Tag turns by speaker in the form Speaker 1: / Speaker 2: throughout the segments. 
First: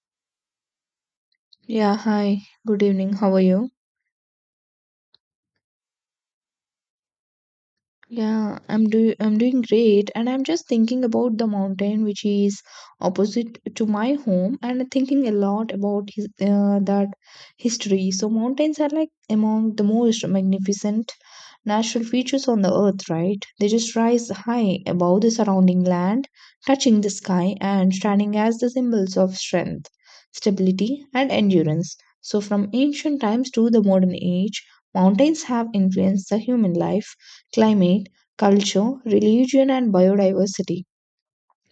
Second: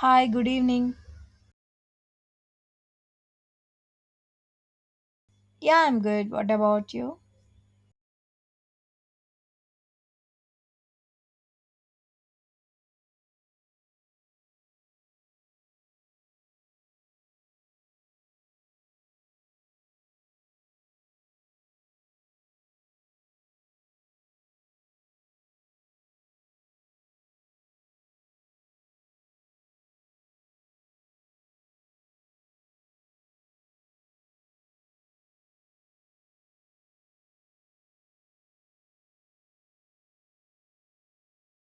Speaker 1: Hi, good evening.
Speaker 2: Yeah, hi. Good evening. How are you?
Speaker 1: Yeah, I'm good. What about you?
Speaker 2: Yeah, I'm doing great and I'm just thinking about the mountain which is opposite to my home and thinking a lot about that history. So mountains are like among the most magnificent natural features on the earth, right? They just rise high above the surrounding land, touching the sky and standing as the symbols of strength, stability and endurance. So from ancient times to the modern age, mountains have influenced the human life, climate, culture, religion and biodiversity.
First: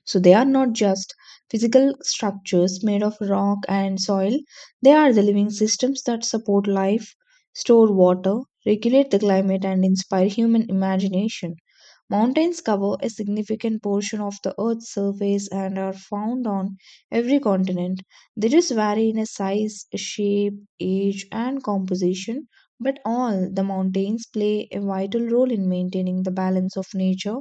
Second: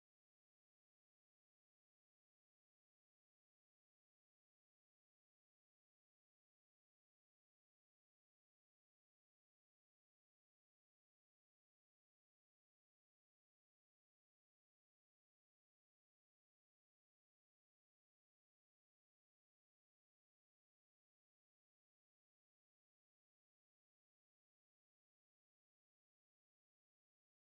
Speaker 2: So they are not just physical structures made of rock and soil, they are the living systems that support life, store water, regulate the climate, and inspire human imagination. Mountains cover a significant portion of the Earth's surface and are found on every continent. They just vary in a size, shape, age, and composition, but all the mountains play a vital role in maintaining the balance of nature.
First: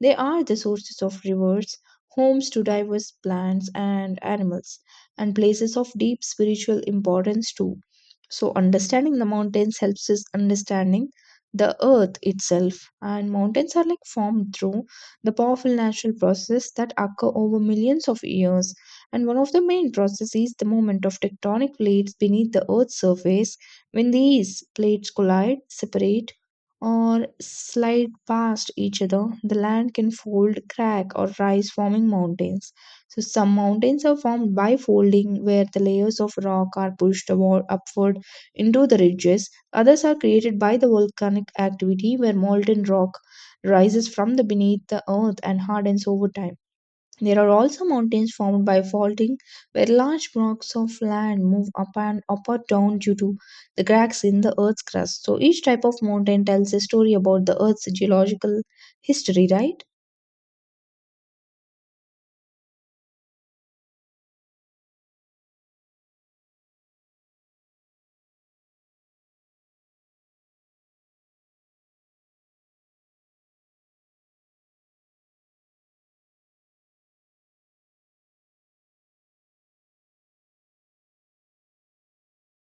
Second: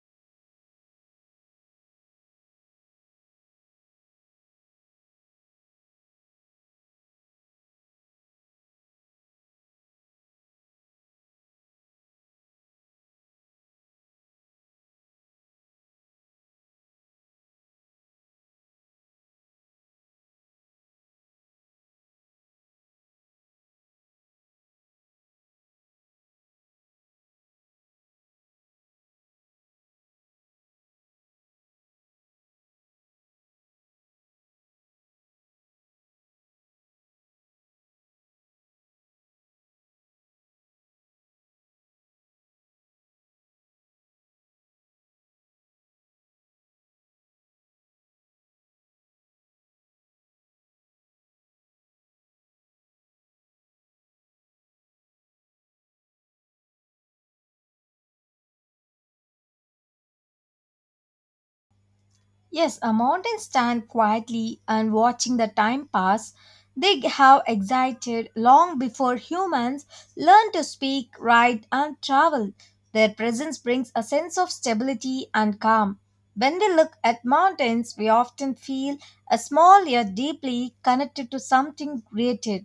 Speaker 2: They are the sources of rivers, homes to diverse plants and animals, and places of deep spiritual importance too. So, understanding the mountains helps us understanding the earth itself. And mountains are like formed through the powerful natural process that occur over millions of years. And one of the main processes is the movement of tectonic plates beneath the earth's surface. When these plates collide, separate, or slide past each other, the land can fold, crack, or rise, forming mountains. So, some mountains are formed by folding, where the layers of rock are pushed upward into the ridges. Others are created by the volcanic activity, where molten rock rises from the beneath the earth and hardens over time. There are also mountains formed by faulting, where large blocks of land move up or down due to the cracks in the Earth's crust. So each type of mountain tells a story about the Earth's geological history, right?
Speaker 1: Yes, a mountain stand quietly and watching the time pass. They have existed long before humans learned to speak, write, and travel. Their presence brings a sense of stability and calm. When we look at mountains, we often feel a small yet deeply connected to something greater.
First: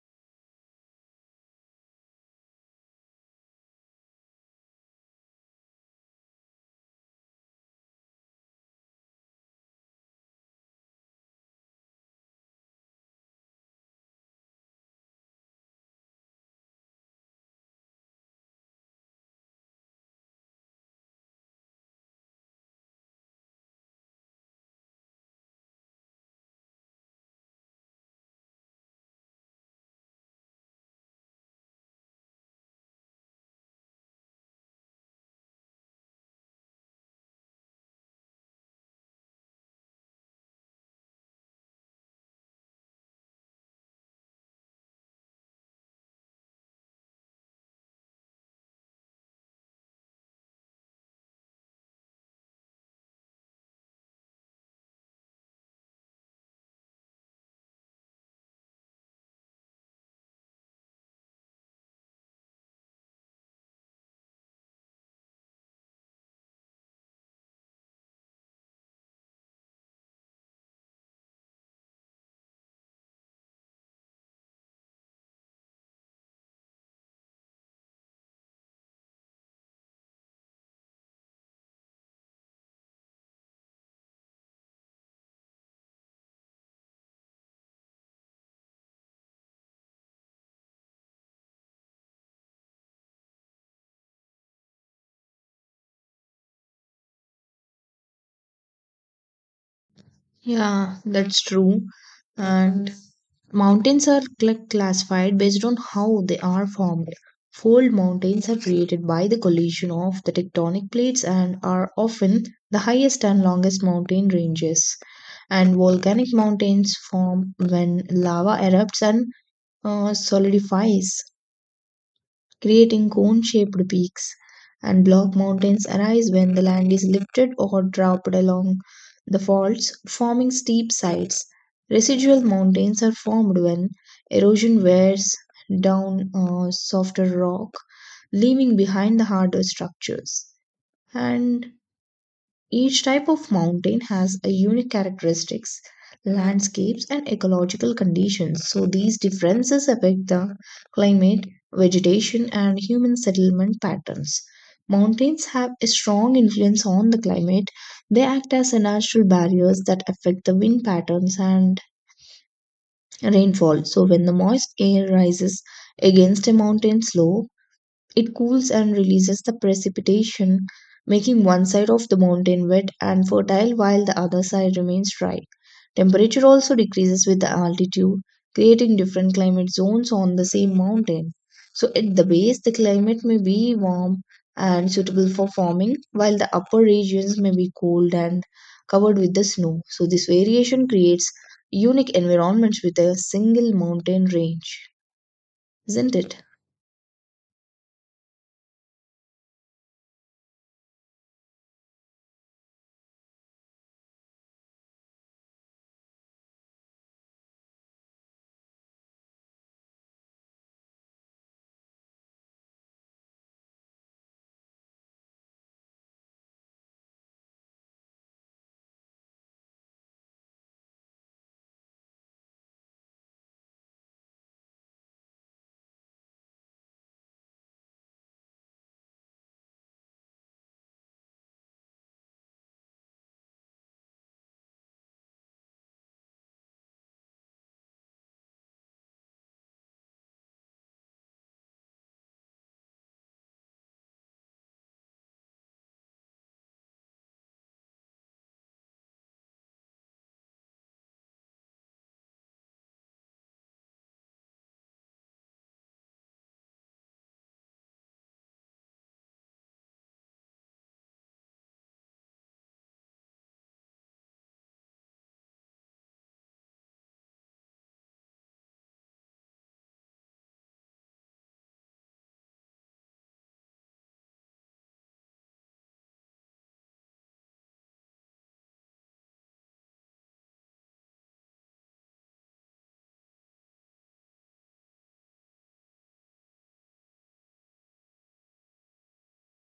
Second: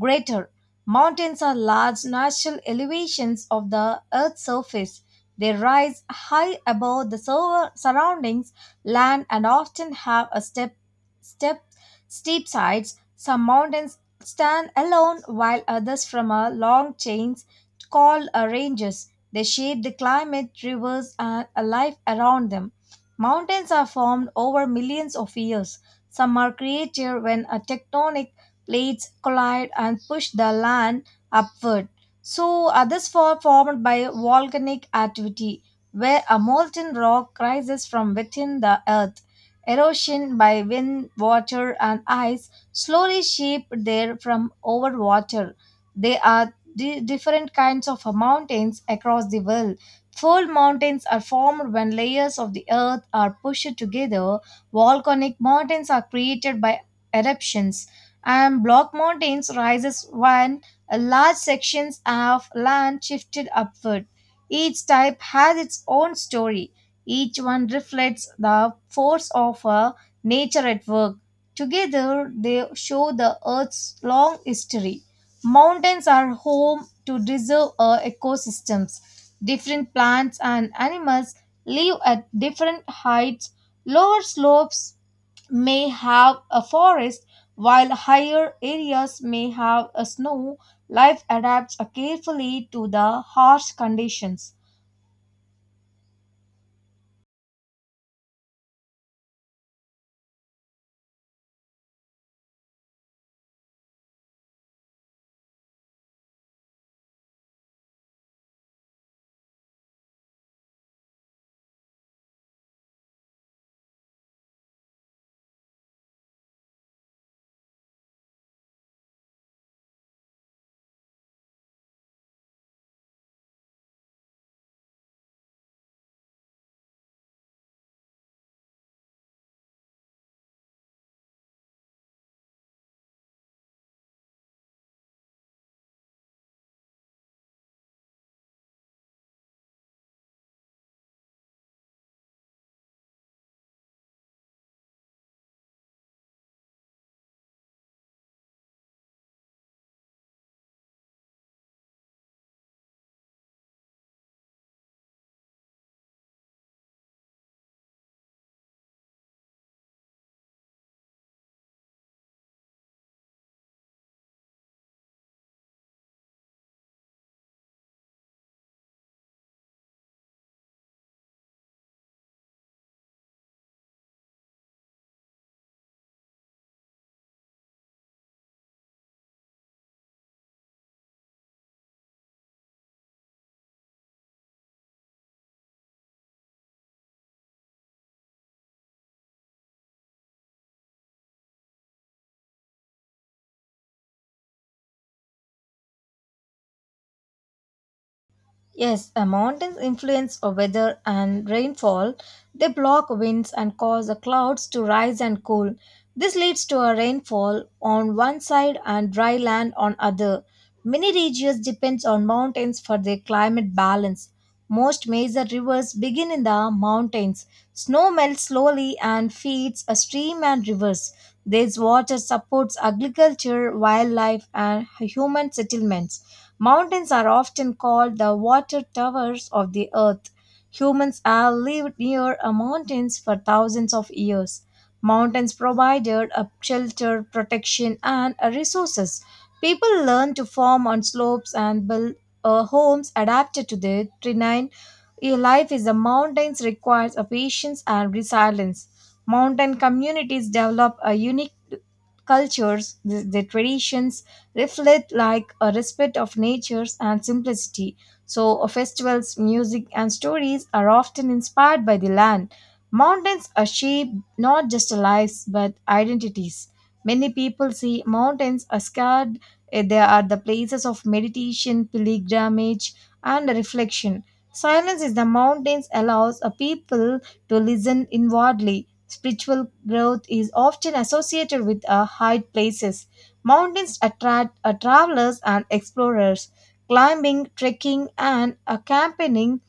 Speaker 1: Greater mountains are large natural elevations of the earth's surface. They rise high above the surroundings land and often have a step, step steep sides. Some mountains stand alone while others form a long chains called ranges. They shape the climate, rivers, and a life around them. Mountains are formed over millions of years. Some are created when a tectonic plates collide and push the land upward. So others were formed by volcanic activity where a molten rock rises from within the earth. Erosion by wind, water, and ice slowly shape there from over water. There are different kinds of mountains across the world. Fold mountains are formed when layers of the earth are pushed together. Volcanic mountains are created by eruptions, and block mountains rises when large sections of land shifted upward. Each type has its own story. Each one reflects the force of a nature at work. Together, they show the Earth's long history. Mountains are home to deserve ecosystems. Different plants and animals live at different heights. Lower slopes may have a forest, while higher areas may have a snow. Life adapts carefully to the harsh conditions.
Speaker 2: Yeah, that's true. And mountains are classified based on how they are formed. Fold mountains are created by the collision of the tectonic plates and are often the highest and longest mountain ranges. And volcanic mountains form when lava erupts and solidifies, creating cone-shaped peaks, and block mountains arise when the land is lifted or dropped along the faults, forming steep sides. Residual mountains are formed when erosion wears down softer rock, leaving behind the harder structures. And each type of mountain has a unique characteristics, landscapes, and ecological conditions. So these differences affect the climate, vegetation, and human settlement patterns. Mountains have a strong influence on the climate. They act as a natural barriers that affect the wind patterns and rainfall. So when the moist air rises against a mountain slope, it cools and releases the precipitation, making one side of the mountain wet and fertile while the other side remains dry. Temperature also decreases with the altitude, creating different climate zones on the same mountain. So, at the base, the climate may be warm and suitable for farming, while the upper regions may be cold and covered with the snow. So, this variation creates unique environments with a single mountain range, isn't it?
Speaker 1: Yes, a mountains influence of weather and rainfall. They block winds and cause the clouds to rise and cool. This leads to a rainfall on one side and dry land on other. Many regions depends on mountains for their climate balance. Most major rivers begin in the mountains. Snow melts slowly and feeds a stream and rivers. This water supports agriculture, wildlife, and human settlements. Mountains are often called the water towers of the earth. Humans have lived near a mountains for thousands of years. Mountains provided a shelter, protection, and a resources. People learn to farm on slopes and build homes adapted to their terrain. A life in the mountains requires a patience and resilience. Mountain communities develop a unique cultures, the traditions, reflect like a respect of natures and simplicity. So festivals, music and stories are often inspired by the land. Mountains are shaped not just lives but identities. Many people see mountains as scared. They are the places of meditation, pilgrimage, and reflection. Silence in the mountains allows a people to listen inwardly. Spiritual growth is often associated with a high places. Mountains attract travelers and explorers. Climbing, trekking, and camping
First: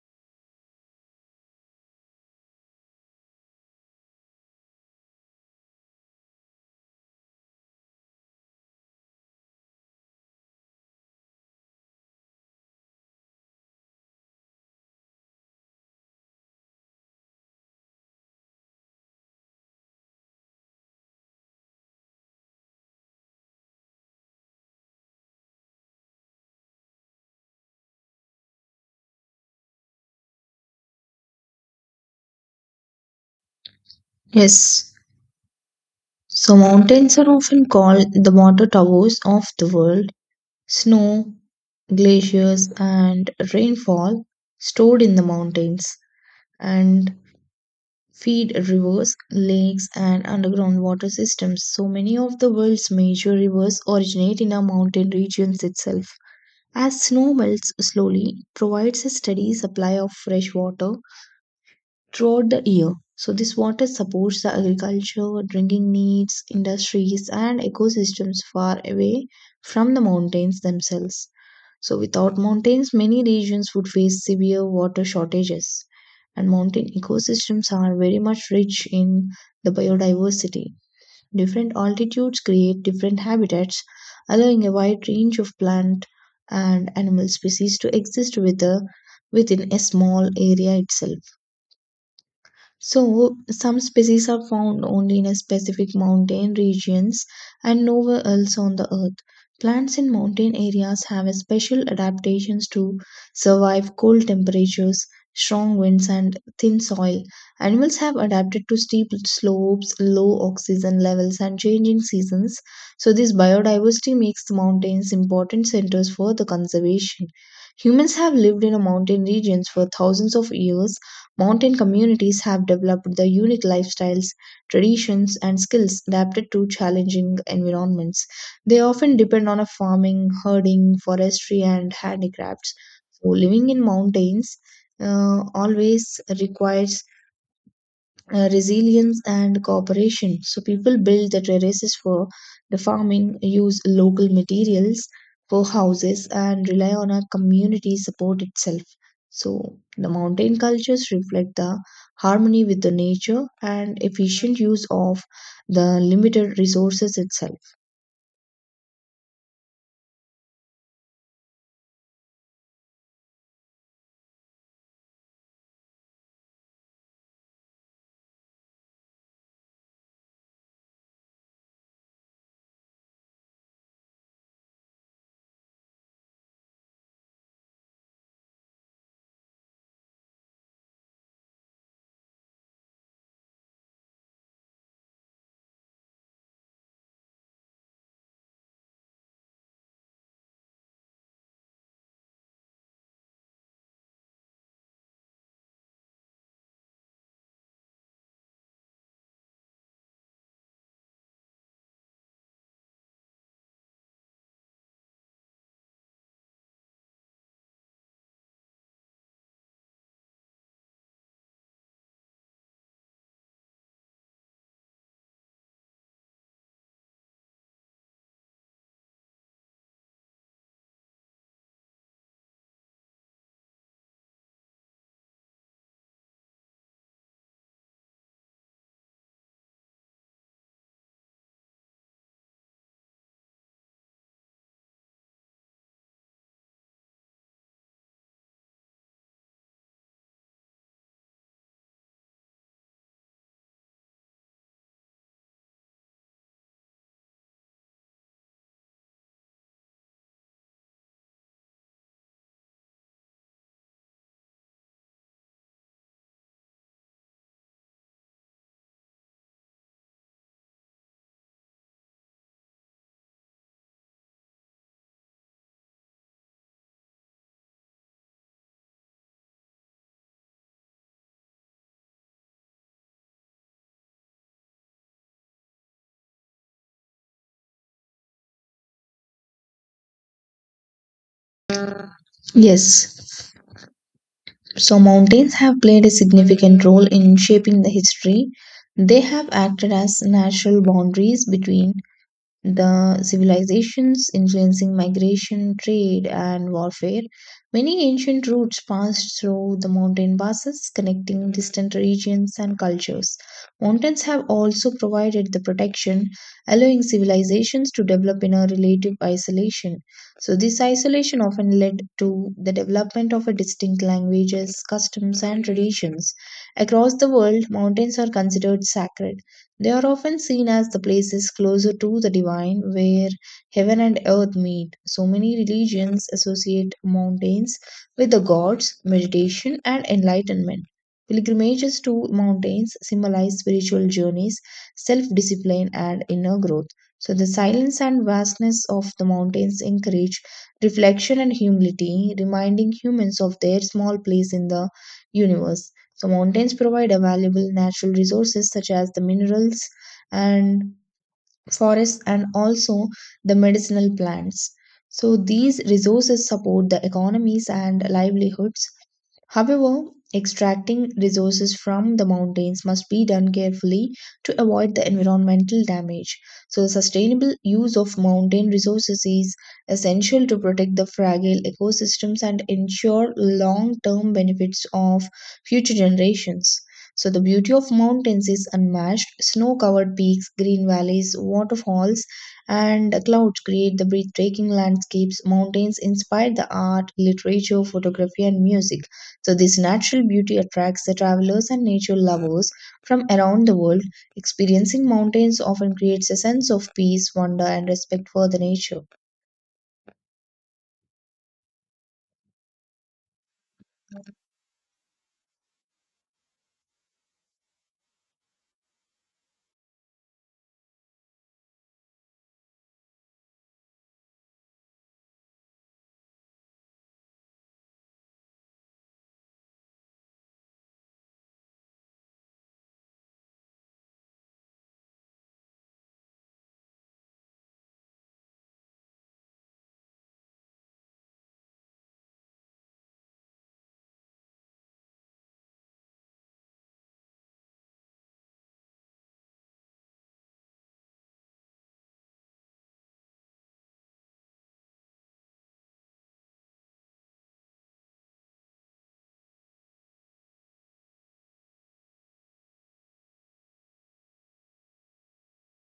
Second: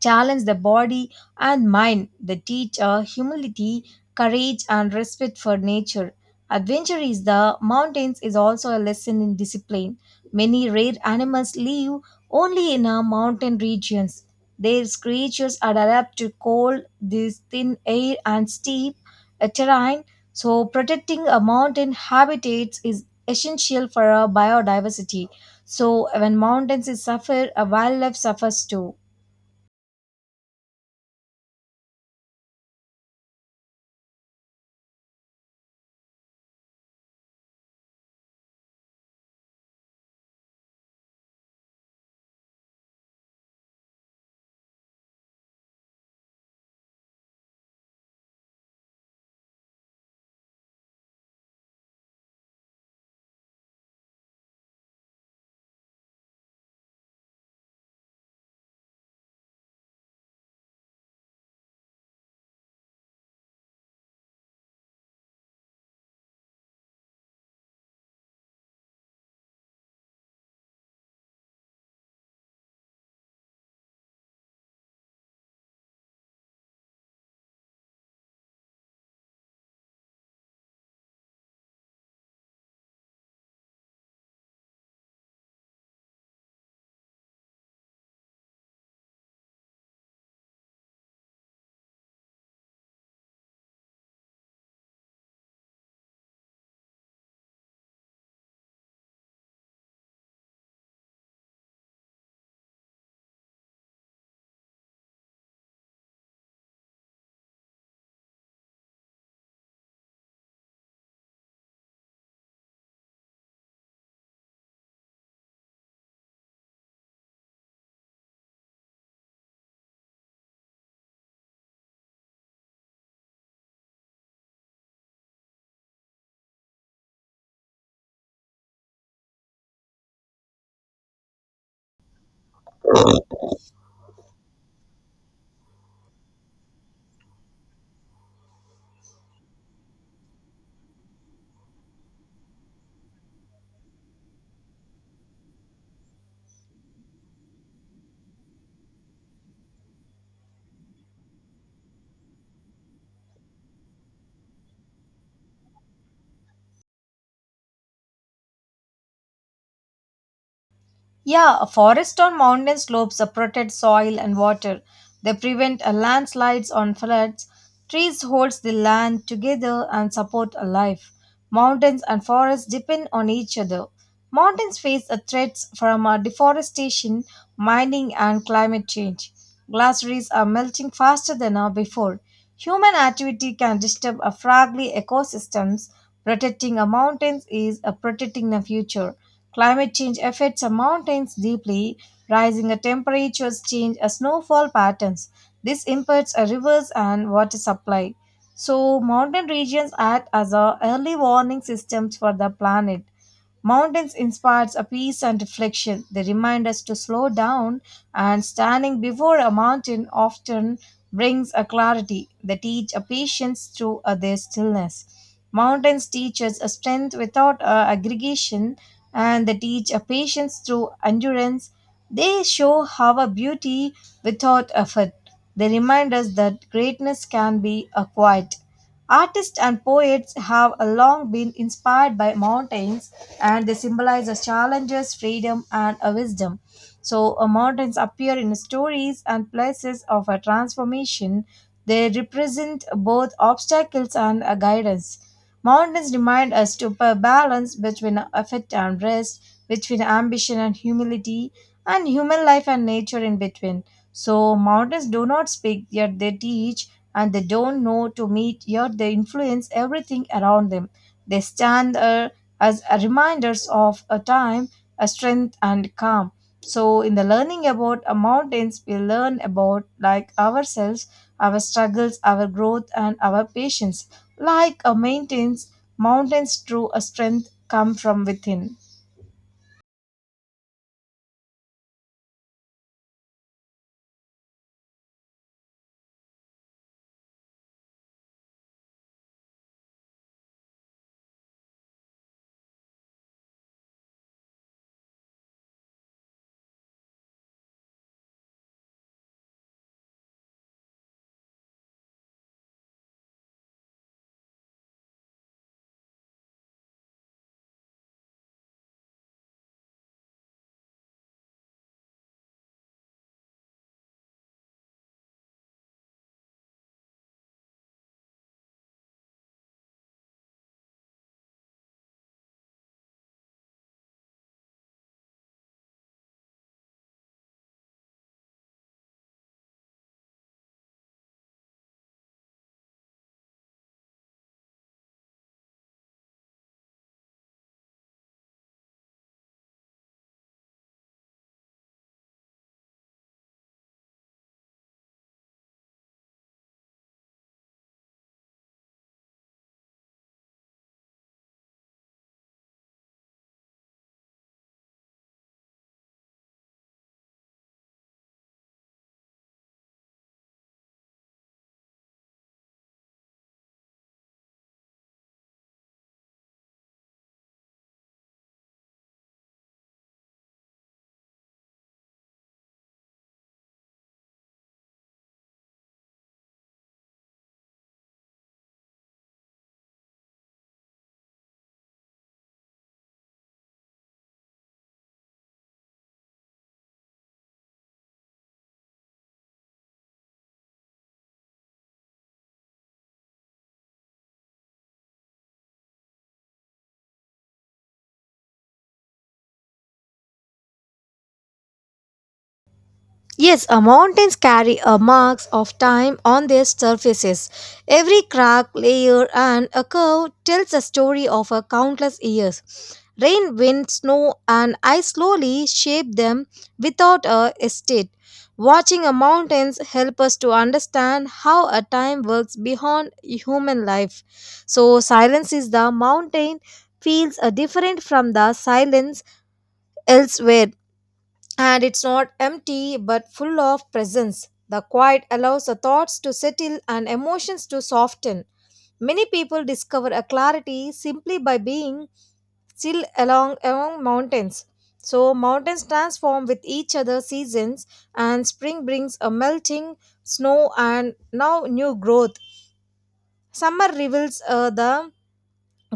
Speaker 1: challenge the body and mind that teach humility, courage, and respect for nature. Adventure is the mountains is also a lesson in discipline. Many rare animals live only in our mountain regions. Their creatures are adapt to cold, this thin air, and steep terrain. So, protecting a mountain habitats is essential for our biodiversity. So, when mountains is suffer, a wildlife suffers too.
Speaker 2: Yes. So mountains are often called the water towers of the world. Snow, glaciers, and rainfall stored in the mountains and feed rivers, lakes, and underground water systems. So many of the world's major rivers originate in our mountain regions itself. As snow melts slowly, it provides a steady supply of fresh water throughout the year. So this water supports the agriculture, drinking needs, industries and ecosystems far away from the mountains themselves. So without mountains, many regions would face severe water shortages. And mountain ecosystems are very much rich in the biodiversity. Different altitudes create different habitats, allowing a wide range of plant and animal species to exist within a small area itself. So, some species are found only in a specific mountain regions and nowhere else on the earth. Plants in mountain areas have a special adaptations to survive cold temperatures, strong winds, and thin soil. Animals have adapted to steep slopes, low oxygen levels, and changing seasons. So, this biodiversity makes the mountains important centers for the conservation. Humans have lived in a mountain regions for thousands of years. Mountain communities have developed the unique lifestyles, traditions, and skills adapted to challenging environments. They often depend on a farming, herding, forestry, and handicrafts. So, living in mountains always requires resilience and cooperation. So people build the terraces for the farming, use local materials for houses, and rely on a community support itself. So the mountain cultures reflect the harmony with the nature and efficient use of the limited resources itself.
Speaker 1: Yeah, forests on mountain slopes are protect soil and water. They prevent landslides on floods. Trees holds the land together and support a life. Mountains and forests depend on each other. Mountains face a threats from deforestation, mining, and climate change. Glaciers are melting faster than before. Human activity can disturb a fragile ecosystems. Protecting a mountains is protecting the future. Climate change affects the mountains deeply, rising temperatures change the snowfall patterns. This impacts the rivers and water supply. So mountain regions act as a early warning systems for the planet. Mountains inspires a peace and reflection. They remind us to slow down, and standing before a mountain often brings a clarity. They teach a patience through their stillness. Mountains teach us a strength without aggregation, and they teach a patience through endurance. They show how a beauty without effort. They remind us that greatness can be acquired. Artists and poets have long been inspired by mountains and they symbolize as challenges, freedom, and a wisdom. So, mountains appear in stories and places of a transformation. They represent both obstacles and a guidance. Mountains remind us to balance between effort and rest, between ambition and humility, and human life and nature in between. So, mountains do not speak, yet they teach, and they don't know to meet, yet they influence everything around them. They stand as a reminders of a time, a strength, and calm. So, in the learning about mountains, we learn about like ourselves, our struggles, our growth, and our patience. Like a mountains, mountains true a strength come from within.
Speaker 2: Yes. So mountains have played a significant role in shaping the history. They have acted as natural boundaries between the civilizations, influencing migration, trade, and warfare. Many ancient routes passed through the mountain passes, connecting distant regions and cultures. Mountains have also provided the protection, allowing civilizations to develop in a relative isolation. So, this isolation often led to the development of a distinct languages, customs, and traditions. Across the world, mountains are considered sacred. They are often seen as the places closer to the divine where heaven and earth meet. So many religions associate mountains with the gods, meditation, and enlightenment. Pilgrimages to mountains symbolize spiritual journeys, self discipline, and inner growth. So, the silence and vastness of the mountains encourage reflection and humility, reminding humans of their small place in the universe. So mountains provide a valuable natural resources such as the minerals and forests and also the medicinal plants. So these resources support the economies and livelihoods. However, extracting resources from the mountains must be done carefully to avoid the environmental damage. So, the sustainable use of mountain resources is essential to protect the fragile ecosystems and ensure long term benefits of future generations. So, the beauty of mountains is unmatched. Snow covered peaks, green valleys, waterfalls, and clouds create the breathtaking landscapes. Mountains inspire the art, literature, photography, and music. So this natural beauty attracts the travelers and nature lovers from around the world. Experiencing mountains often creates a sense of peace, wonder, and respect for the nature.
Speaker 1: Yes, mountains carry marks of time on their surfaces. Every crack, layer, and a curve tells a story of a countless years. Rain, wind, snow, and ice slowly shape them without a estate. Watching a mountains help us to understand how a time works beyond human life. So silence is the mountain feels different from the silence elsewhere and it's not empty but full of presence. The quiet allows the thoughts to settle and emotions to soften. Many people discover a clarity simply by being still along among mountains. So mountains transform with each other seasons and spring brings a melting snow and now new growth. Summer reveals the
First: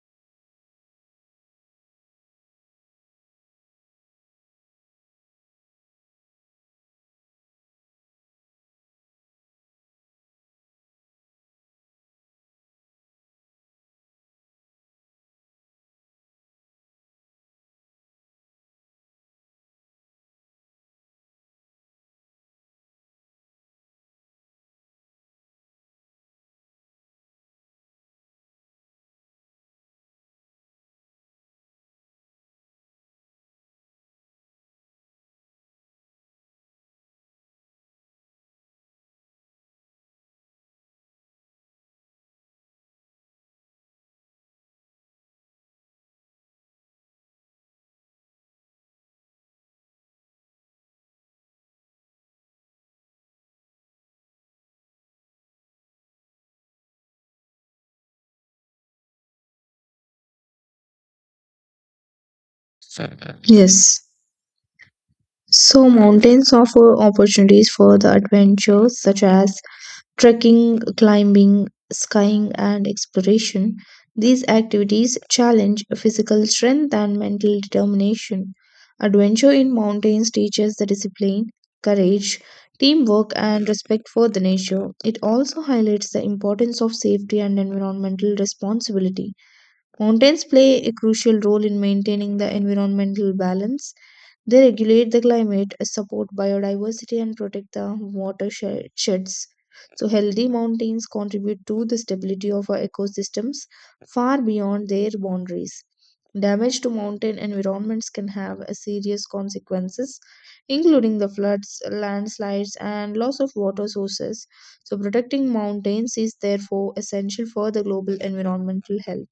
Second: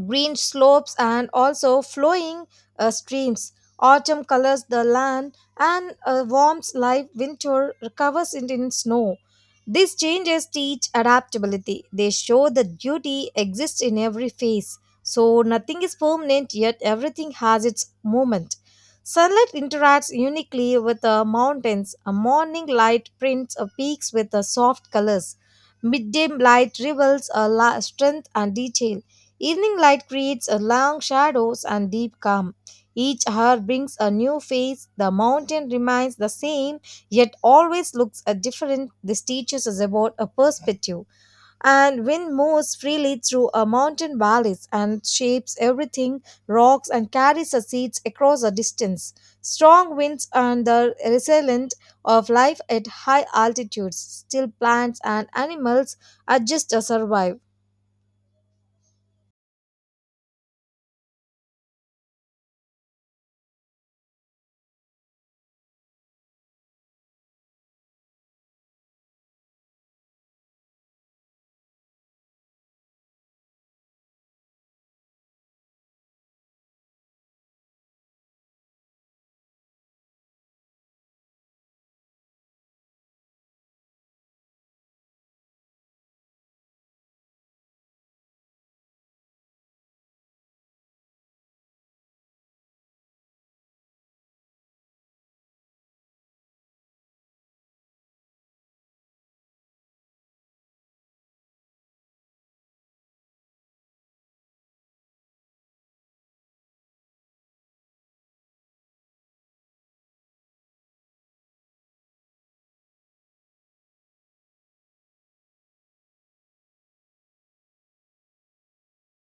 Speaker 1: green slopes and also flowing streams. Autumn colors the land and warms life winter covers it in snow. These changes teach adaptability. They show that beauty exists in every phase. So nothing is permanent yet everything has its moment. Sunlight interacts uniquely with the mountains. A morning light prints a peaks with the soft colors. Midday light reveals a strength and detail. Evening light creates a long shadows and deep calm. Each hour brings a new face. The mountain remains the same, yet always looks a different. This teaches us about a perspective. And wind moves freely through a mountain valleys and shapes everything, rocks and carries the seeds across a distance. Strong winds and the resilient of life at high altitudes. Still plants and animals adjust to survive.
Speaker 2: Yes. So mountains offer opportunities for the adventures such as trekking, climbing, skiing, and exploration. These activities challenge physical strength and mental determination. Adventure in mountains teaches the discipline, courage, teamwork, and respect for the nature. It also highlights the importance of safety and environmental responsibility. Mountains play a crucial role in maintaining the environmental balance. They regulate the climate, support biodiversity, and protect the watersheds. So, healthy mountains contribute to the stability of our ecosystems far beyond their boundaries. Damage to mountain environments can have a serious consequences, including the floods, landslides, and loss of water sources. So, protecting mountains is therefore essential for the global environmental health.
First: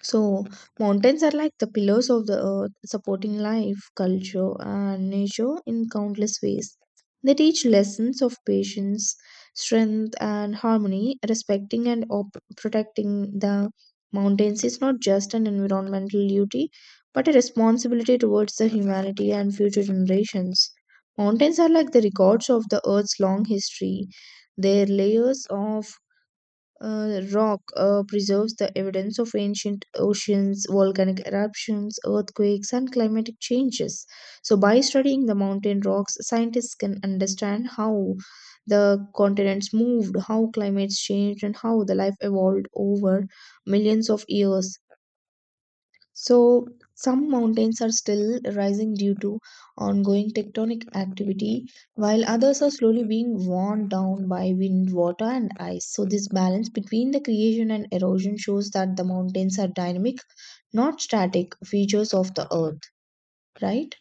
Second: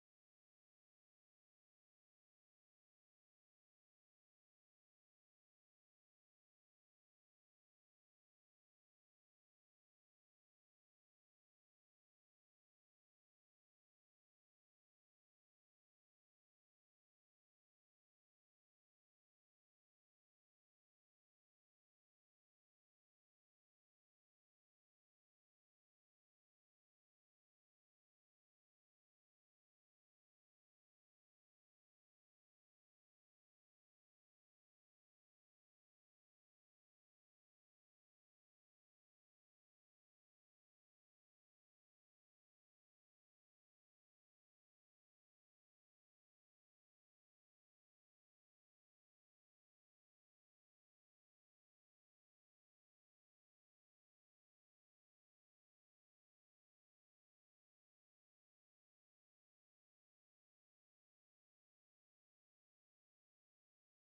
Speaker 2: So, mountains are like the pillars of the earth, supporting life, culture, and nature in countless ways. They teach lessons of patience, strength, and harmony. Respecting and protecting the mountains is not just an environmental duty, but a responsibility towards the humanity and future generations. Mountains are like the records of the earth's long history. Their layers of rock preserves the evidence of ancient oceans, volcanic eruptions, earthquakes, and climatic changes. So, by studying the mountain rocks, scientists can understand how the continents moved, how climates changed, and how the life evolved over millions of years. So, some mountains are still rising due to ongoing tectonic activity, while others are slowly being worn down by wind, water, and ice. So, this balance between the creation and erosion shows that the mountains are dynamic, not static features of the earth, right?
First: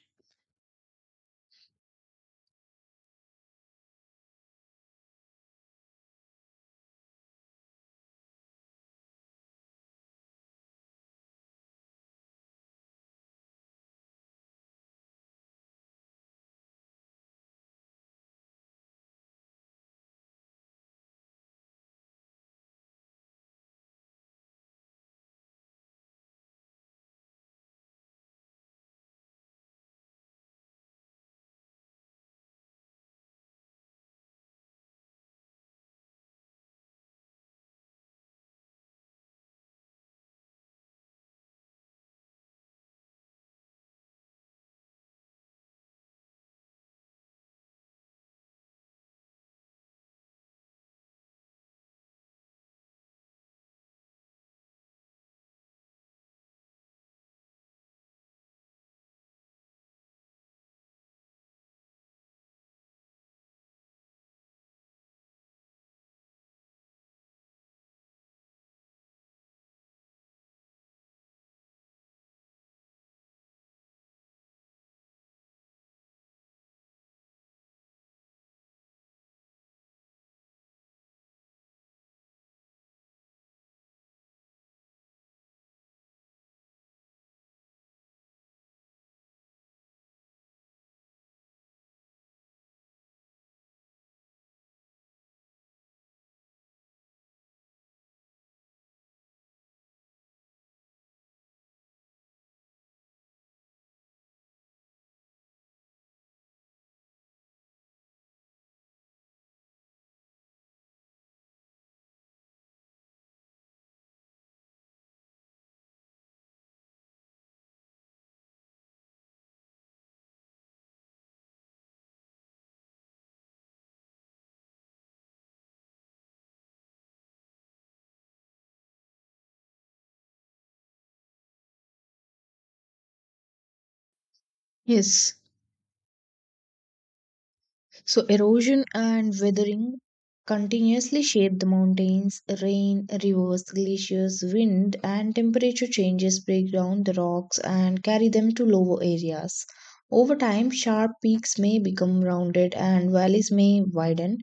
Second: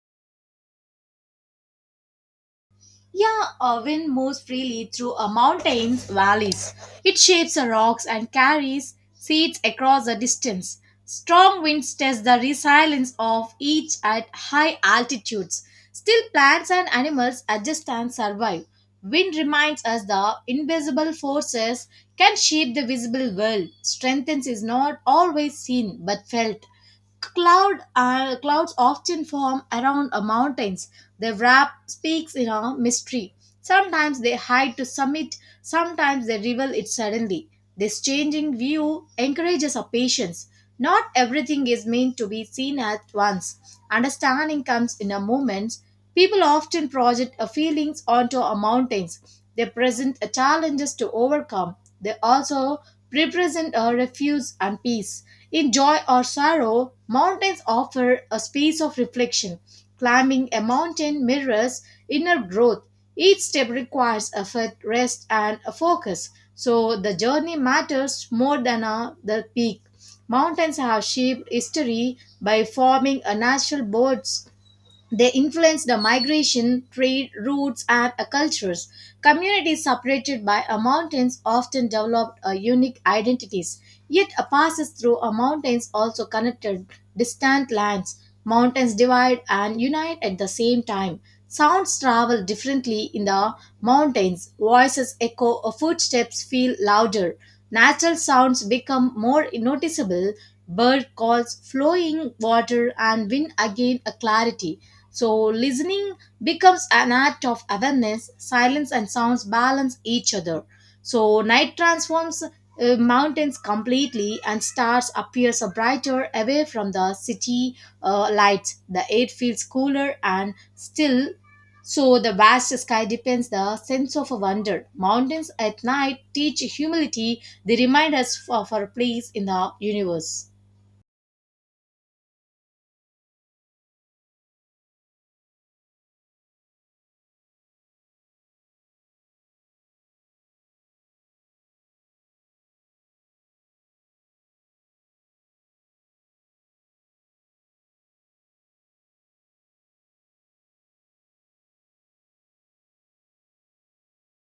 Speaker 1: Yeah, a wind moves freely through a mountain's valleys. It shapes the rocks and carries seeds across the distance. Strong winds test the resilience of each at high altitudes. Still, plants and animals adjust and survive. Wind reminds us the invisible forces can shape the visible world. Strength is not always seen but felt. Clouds often form around mountains. They wrap peaks in a mystery. Sometimes they hide to summit, sometimes they reveal it suddenly. This changing view encourages our patience. Not everything is meant to be seen at once. Understanding comes in a moment. People often project a feelings onto a mountains. They present a challenges to overcome. They also represent a refuge and peace. In joy or sorrow, mountains offer a space of reflection. Climbing a mountain mirrors inner growth. Each step requires effort, rest, and a focus. So the journey matters more than the peak. Mountains have shaped history by forming a natural boards they influenced the migration, trade routes, and cultures. Communities separated by mountains often developed unique identities. Yet, passes through mountains also connected distant lands. Mountains divide and unite at the same time. Sounds travel differently in the mountains. Voices echo, footsteps feel louder. Natural sounds become more noticeable. Bird calls, flowing water, and wind again a clarity. So, listening becomes an act of awareness, silence and sounds balance each other. So, night transforms mountains completely and stars appears brighter away from the city lights the air feels cooler and still so the vast sky depends the sense of wonder mountains at night teach humility they remind us of our place in the universe.
Speaker 2: Yes. So erosion and weathering continuously shape the mountains. Rain, rivers, glaciers, wind, and temperature changes break down the rocks and carry them to lower areas. Over time, sharp peaks may become rounded and valleys may widen.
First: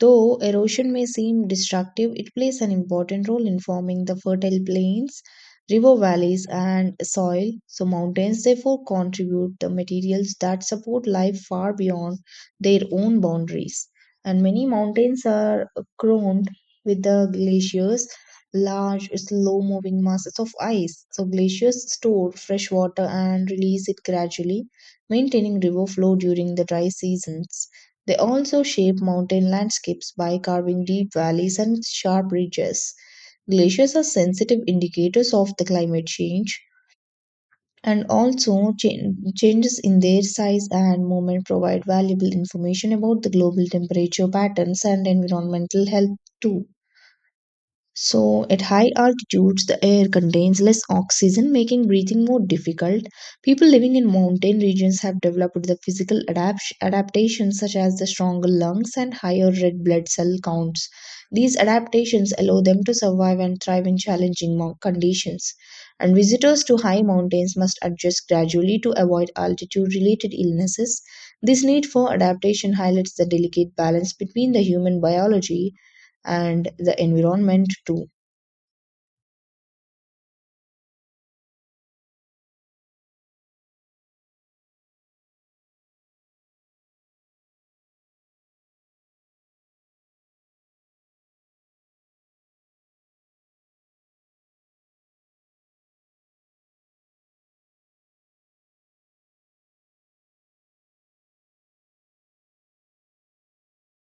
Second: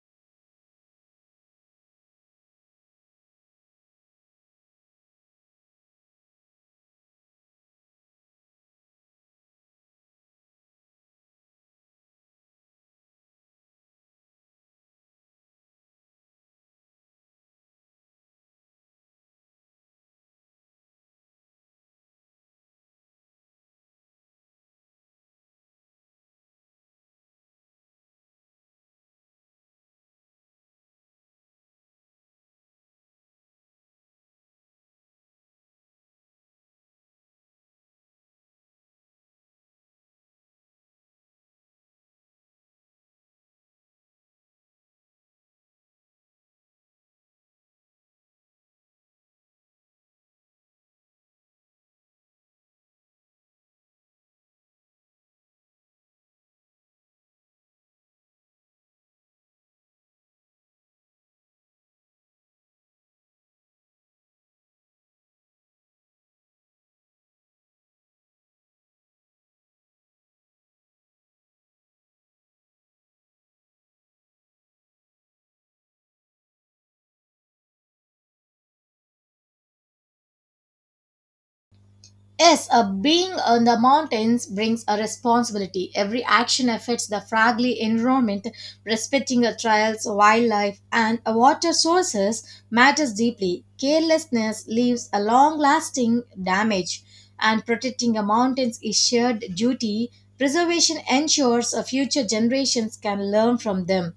Speaker 2: Though erosion may seem destructive, it plays an important role in forming the fertile plains, river valleys, and soil. So, mountains therefore contribute the materials that support life far beyond their own boundaries. And many mountains are crowned with the glaciers, large, slow moving masses of ice. So, glaciers store fresh water and release it gradually, maintaining river flow during the dry seasons. They also shape mountain landscapes by carving deep valleys and sharp ridges. Glaciers are sensitive indicators of the climate change, and also changes in their size and movement provide valuable information about the global temperature patterns and environmental health too. So, at high altitudes, the air contains less oxygen, making breathing more difficult. People living in mountain regions have developed the physical adaptations such as the stronger lungs and higher red blood cell counts. These adaptations allow them to survive and thrive in challenging conditions. And visitors to high mountains must adjust gradually to avoid altitude related illnesses. This need for adaptation highlights the delicate balance between the human biology and the environment too.
Speaker 1: Yes, being on the mountains brings a responsibility. Every action affects the fragile environment, respecting the trails, wildlife, and water sources matters deeply. Carelessness leaves a long-lasting damage, and protecting the mountains is shared duty. Preservation ensures future generations can learn from them.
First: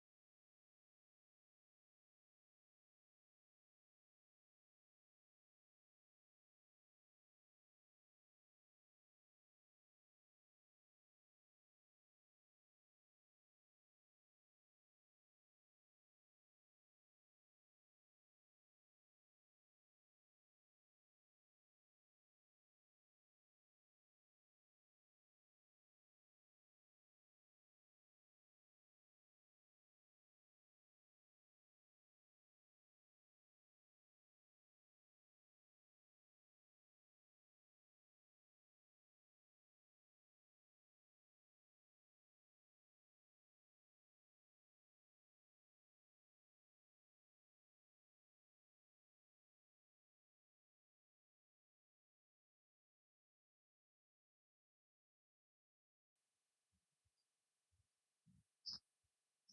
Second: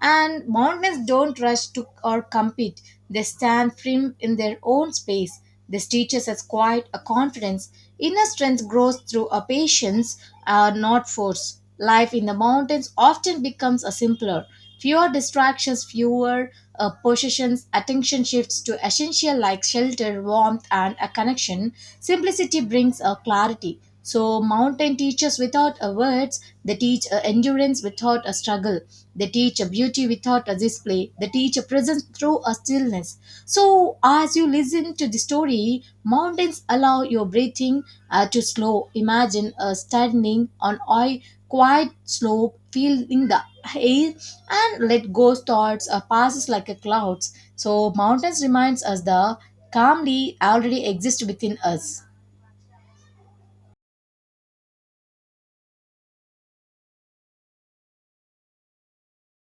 Speaker 1: And mountains don't rush to or compete; they stand firm in their own space this teaches us quite a confidence. Inner strength grows through a patience, not force. Life in the mountains often becomes a simpler. Fewer distractions, fewer possessions, attention shifts to essential like shelter, warmth, and a connection. Simplicity brings a clarity. So, mountain teachers without a words, they teach a endurance without a struggle. They teach a beauty without a display. They teach a presence through a stillness. So, as you listen to the story, mountains allow your breathing to slow. Imagine standing on a quiet slope, feeling the air, and let go thoughts passes like a clouds. So, mountains reminds us the calmly already exist within us.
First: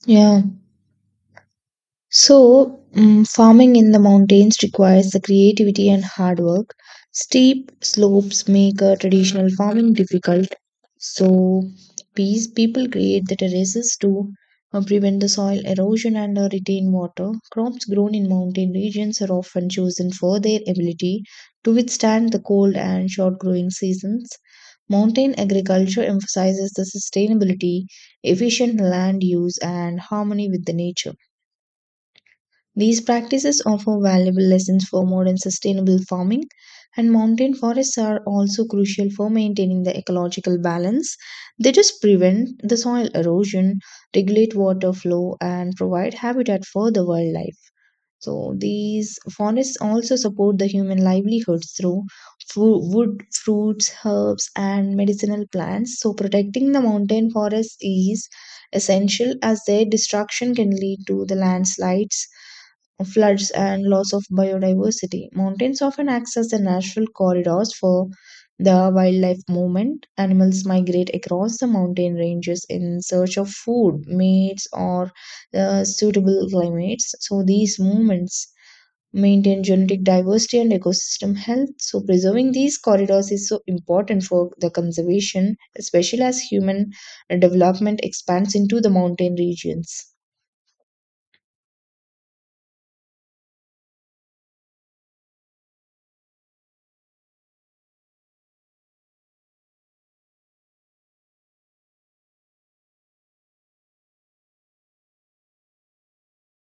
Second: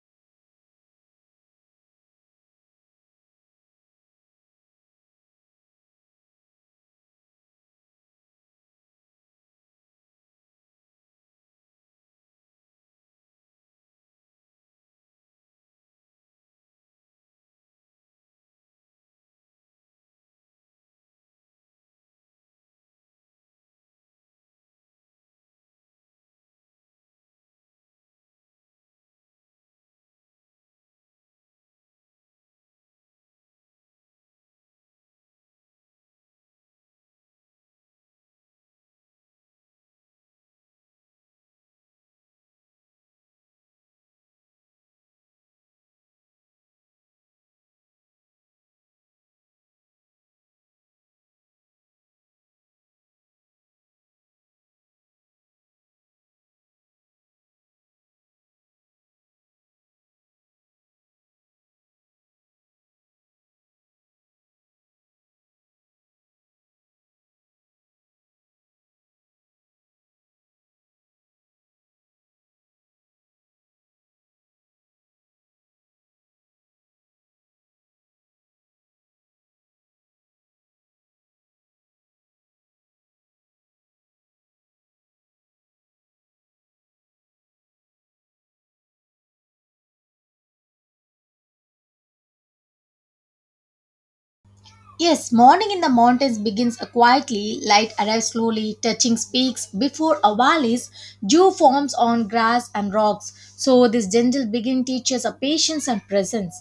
Speaker 2: Yeah. So, farming in the mountains requires the creativity and hard work. Steep slopes make traditional farming difficult. So, these people create the terraces to prevent the soil erosion and retain water. Crops grown in mountain regions are often chosen for their ability to withstand the cold and short growing seasons. Mountain agriculture emphasizes the sustainability, efficient land use, and harmony with the nature. These practices offer valuable lessons for modern sustainable farming, and mountain forests are also crucial for maintaining the ecological balance. They just prevent the soil erosion, regulate water flow, and provide habitat for the wildlife. So these forests also support the human livelihoods through wood, fruits, herbs, and medicinal plants. So protecting the mountain forests is essential as their destruction can lead to the landslides, floods, and loss of biodiversity. Mountains often acts as the natural corridors for the wildlife movement. Animals migrate across the mountain ranges in search of food, mates, or suitable climates. So these movements maintain genetic diversity and ecosystem health. So preserving these corridors is so important for the conservation, especially as human development expands into the mountain regions.
Speaker 1: Yes, morning in the mountains begins quietly, light arrives slowly, touching peaks before a valleys, dew forms on grass and rocks. So this gentle begin teaches a patience and presence.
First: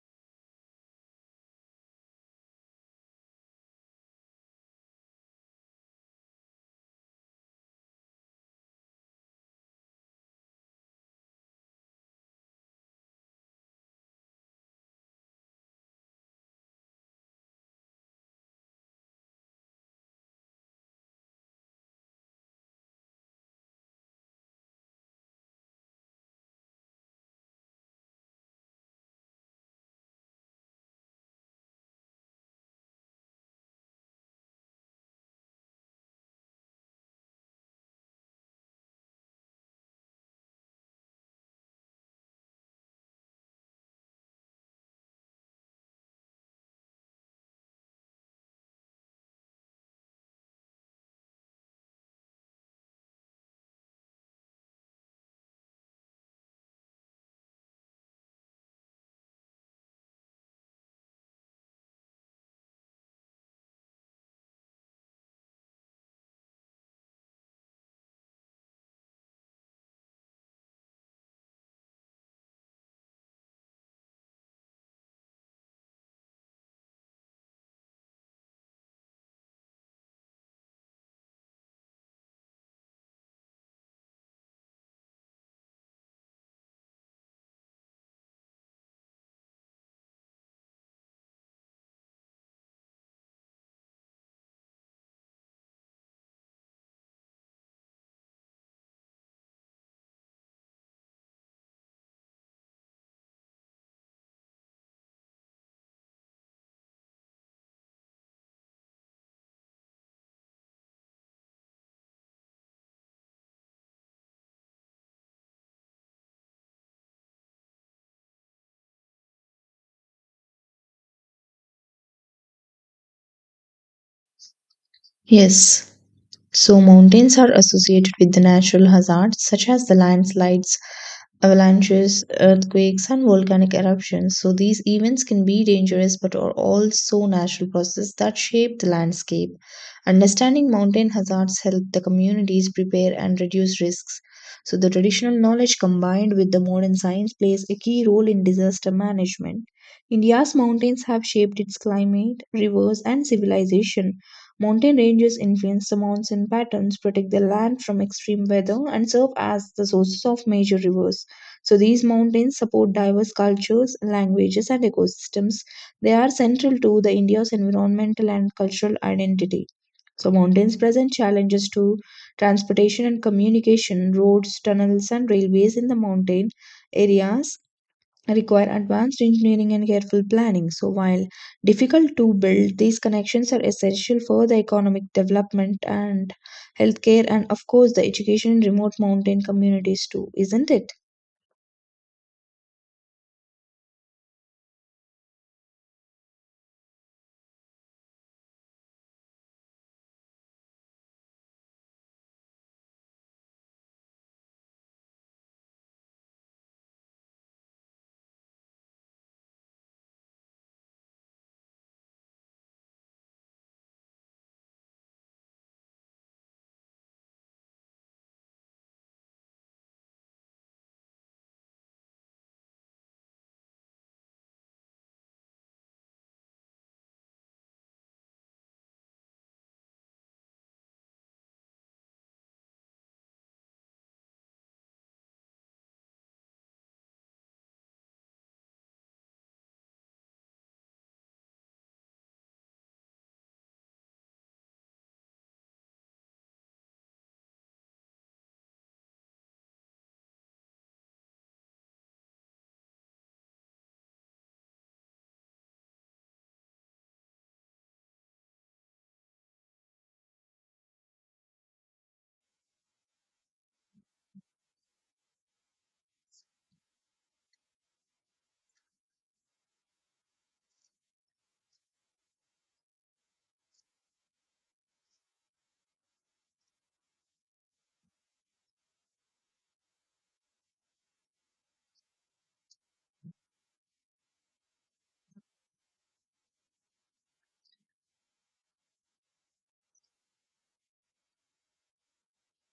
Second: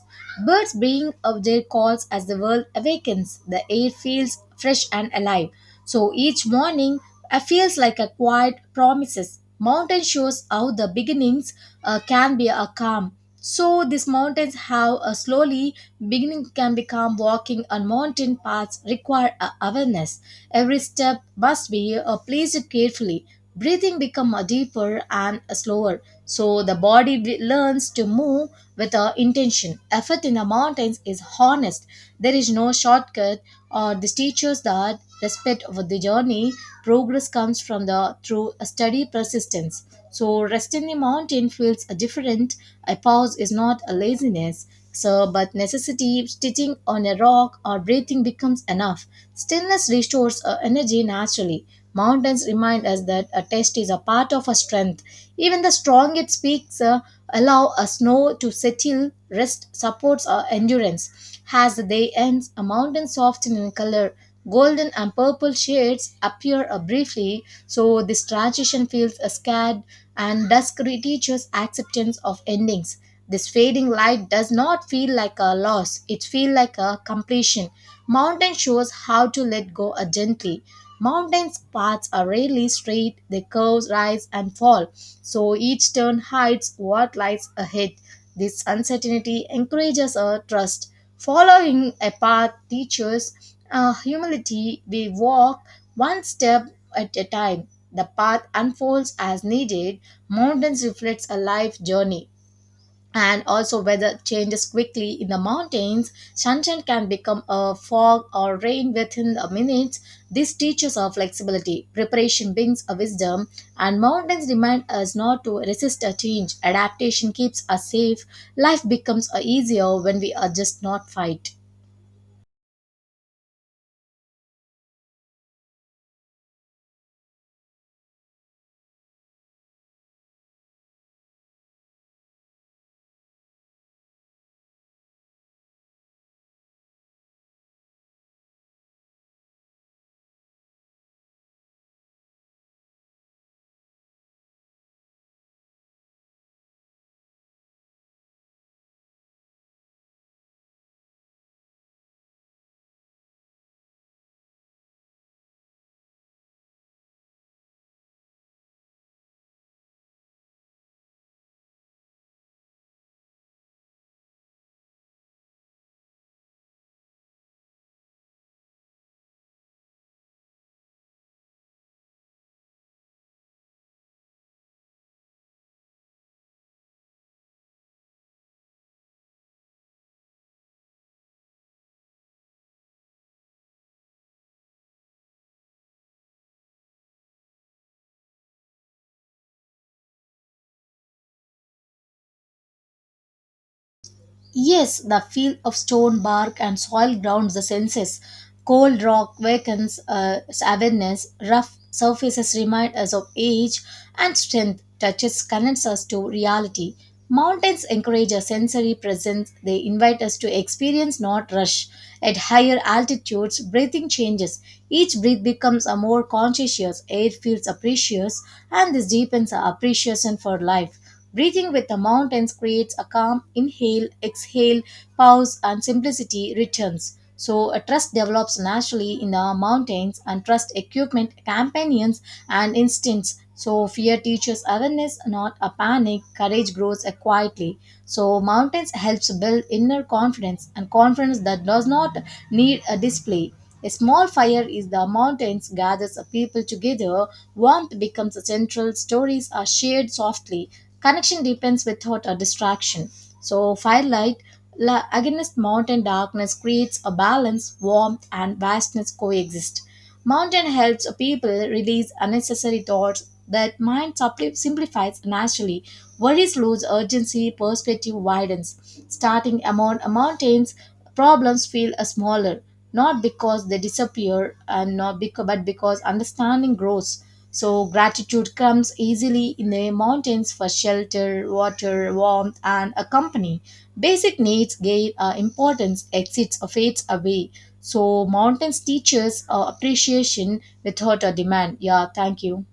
Speaker 1: Birds bring up their calls as the world awakens. The air feels fresh and alive. So each morning feels like a quiet promises. Mountain shows how the beginnings can be a calm. So these mountains have slowly beginning can become walking on mountain paths require a awareness. Every step must be placed carefully. Breathing become deeper and slower, so the body learns to move with intention. Effort in the mountains is honest. There is no shortcut, or this teaches that respect of the journey. Progress comes from the through a steady persistence. So rest in the mountain feels different. A pause is not a laziness. So, but necessity, stitching on a rock or breathing becomes enough. Stillness restores our energy naturally. Mountains remind us that a test is a part of our strength. Even the strongest peaks allow a snow to settle, rest supports our endurance. As the day ends, a mountain softens in color. Golden and purple shades appear briefly, so this transition feels scared and dusk teaches acceptance of endings. This fading light does not feel like a loss, it feels like a completion. Mountain shows how to let go gently. Mountain's paths are rarely straight, they curve, rise, and fall, so each turn hides what lies ahead. This uncertainty encourages a trust. Following a path teaches humility. We walk one step at a time. The path unfolds as needed. Mountains reflects a life journey, and also weather changes quickly in the mountains. Sunshine can become a fog or rain within the minutes. This teaches our flexibility. Preparation brings a wisdom, and mountains remind us not to resist a change. Adaptation keeps us safe. Life becomes a easier when we adjust, not fight.
Speaker 2: Yes. So mountains are associated with the natural hazards such as the landslides, avalanches, earthquakes, and volcanic eruptions. So these events can be dangerous but are also natural processes that shape the landscape. Understanding mountain hazards help the communities prepare and reduce risks. So the traditional knowledge combined with the modern science plays a key role in disaster management. India's mountains have shaped its climate, rivers, and civilization. Mountain ranges influence the monsoon patterns, protect the land from extreme weather, and serve as the sources of major rivers. So, these mountains support diverse cultures, languages, and ecosystems. They are central to the India's environmental and cultural identity. So, mountains present challenges to transportation and communication, roads, tunnels, and railways in the mountain areas require advanced engineering and careful planning. So, while difficult to build, these connections are essential for the economic development and healthcare, and of course, the education in remote mountain communities, too, isn't it?
Speaker 1: Yes, the feel of stone, bark, and soil grounds the senses. Cold rock wakens awareness, rough surfaces remind us of age, and strength touches connects us to reality. Mountains encourage a sensory presence, they invite us to experience, not rush. At higher altitudes, breathing changes. Each breath becomes a more conscious, air feels apprecious, and this deepens our appreciation for life. Breathing with the mountains creates a calm inhale, exhale, pause, and simplicity returns. So, a trust develops naturally in the mountains, and trust equipment, companions, and instincts. So, fear teaches awareness, not a panic. Courage grows quietly. So, mountains helps build inner confidence and confidence that does not need a display. A small fire is the mountains gathers a people together. Warmth becomes a central. Stories are shared softly. Connection depends without a distraction. So, firelight against mountain darkness creates a balance, warmth, and vastness coexist. Mountain helps people release unnecessary thoughts that mind simplifies naturally. Worries lose urgency, perspective widens. Starting among mountains, problems feel smaller, not because they disappear, and not because, but because understanding grows. So gratitude comes easily in the mountains for shelter, water, warmth, and a company. Basic needs gain importance, exits or fades away. So mountains teaches appreciation without a demand. Yeah, thank you.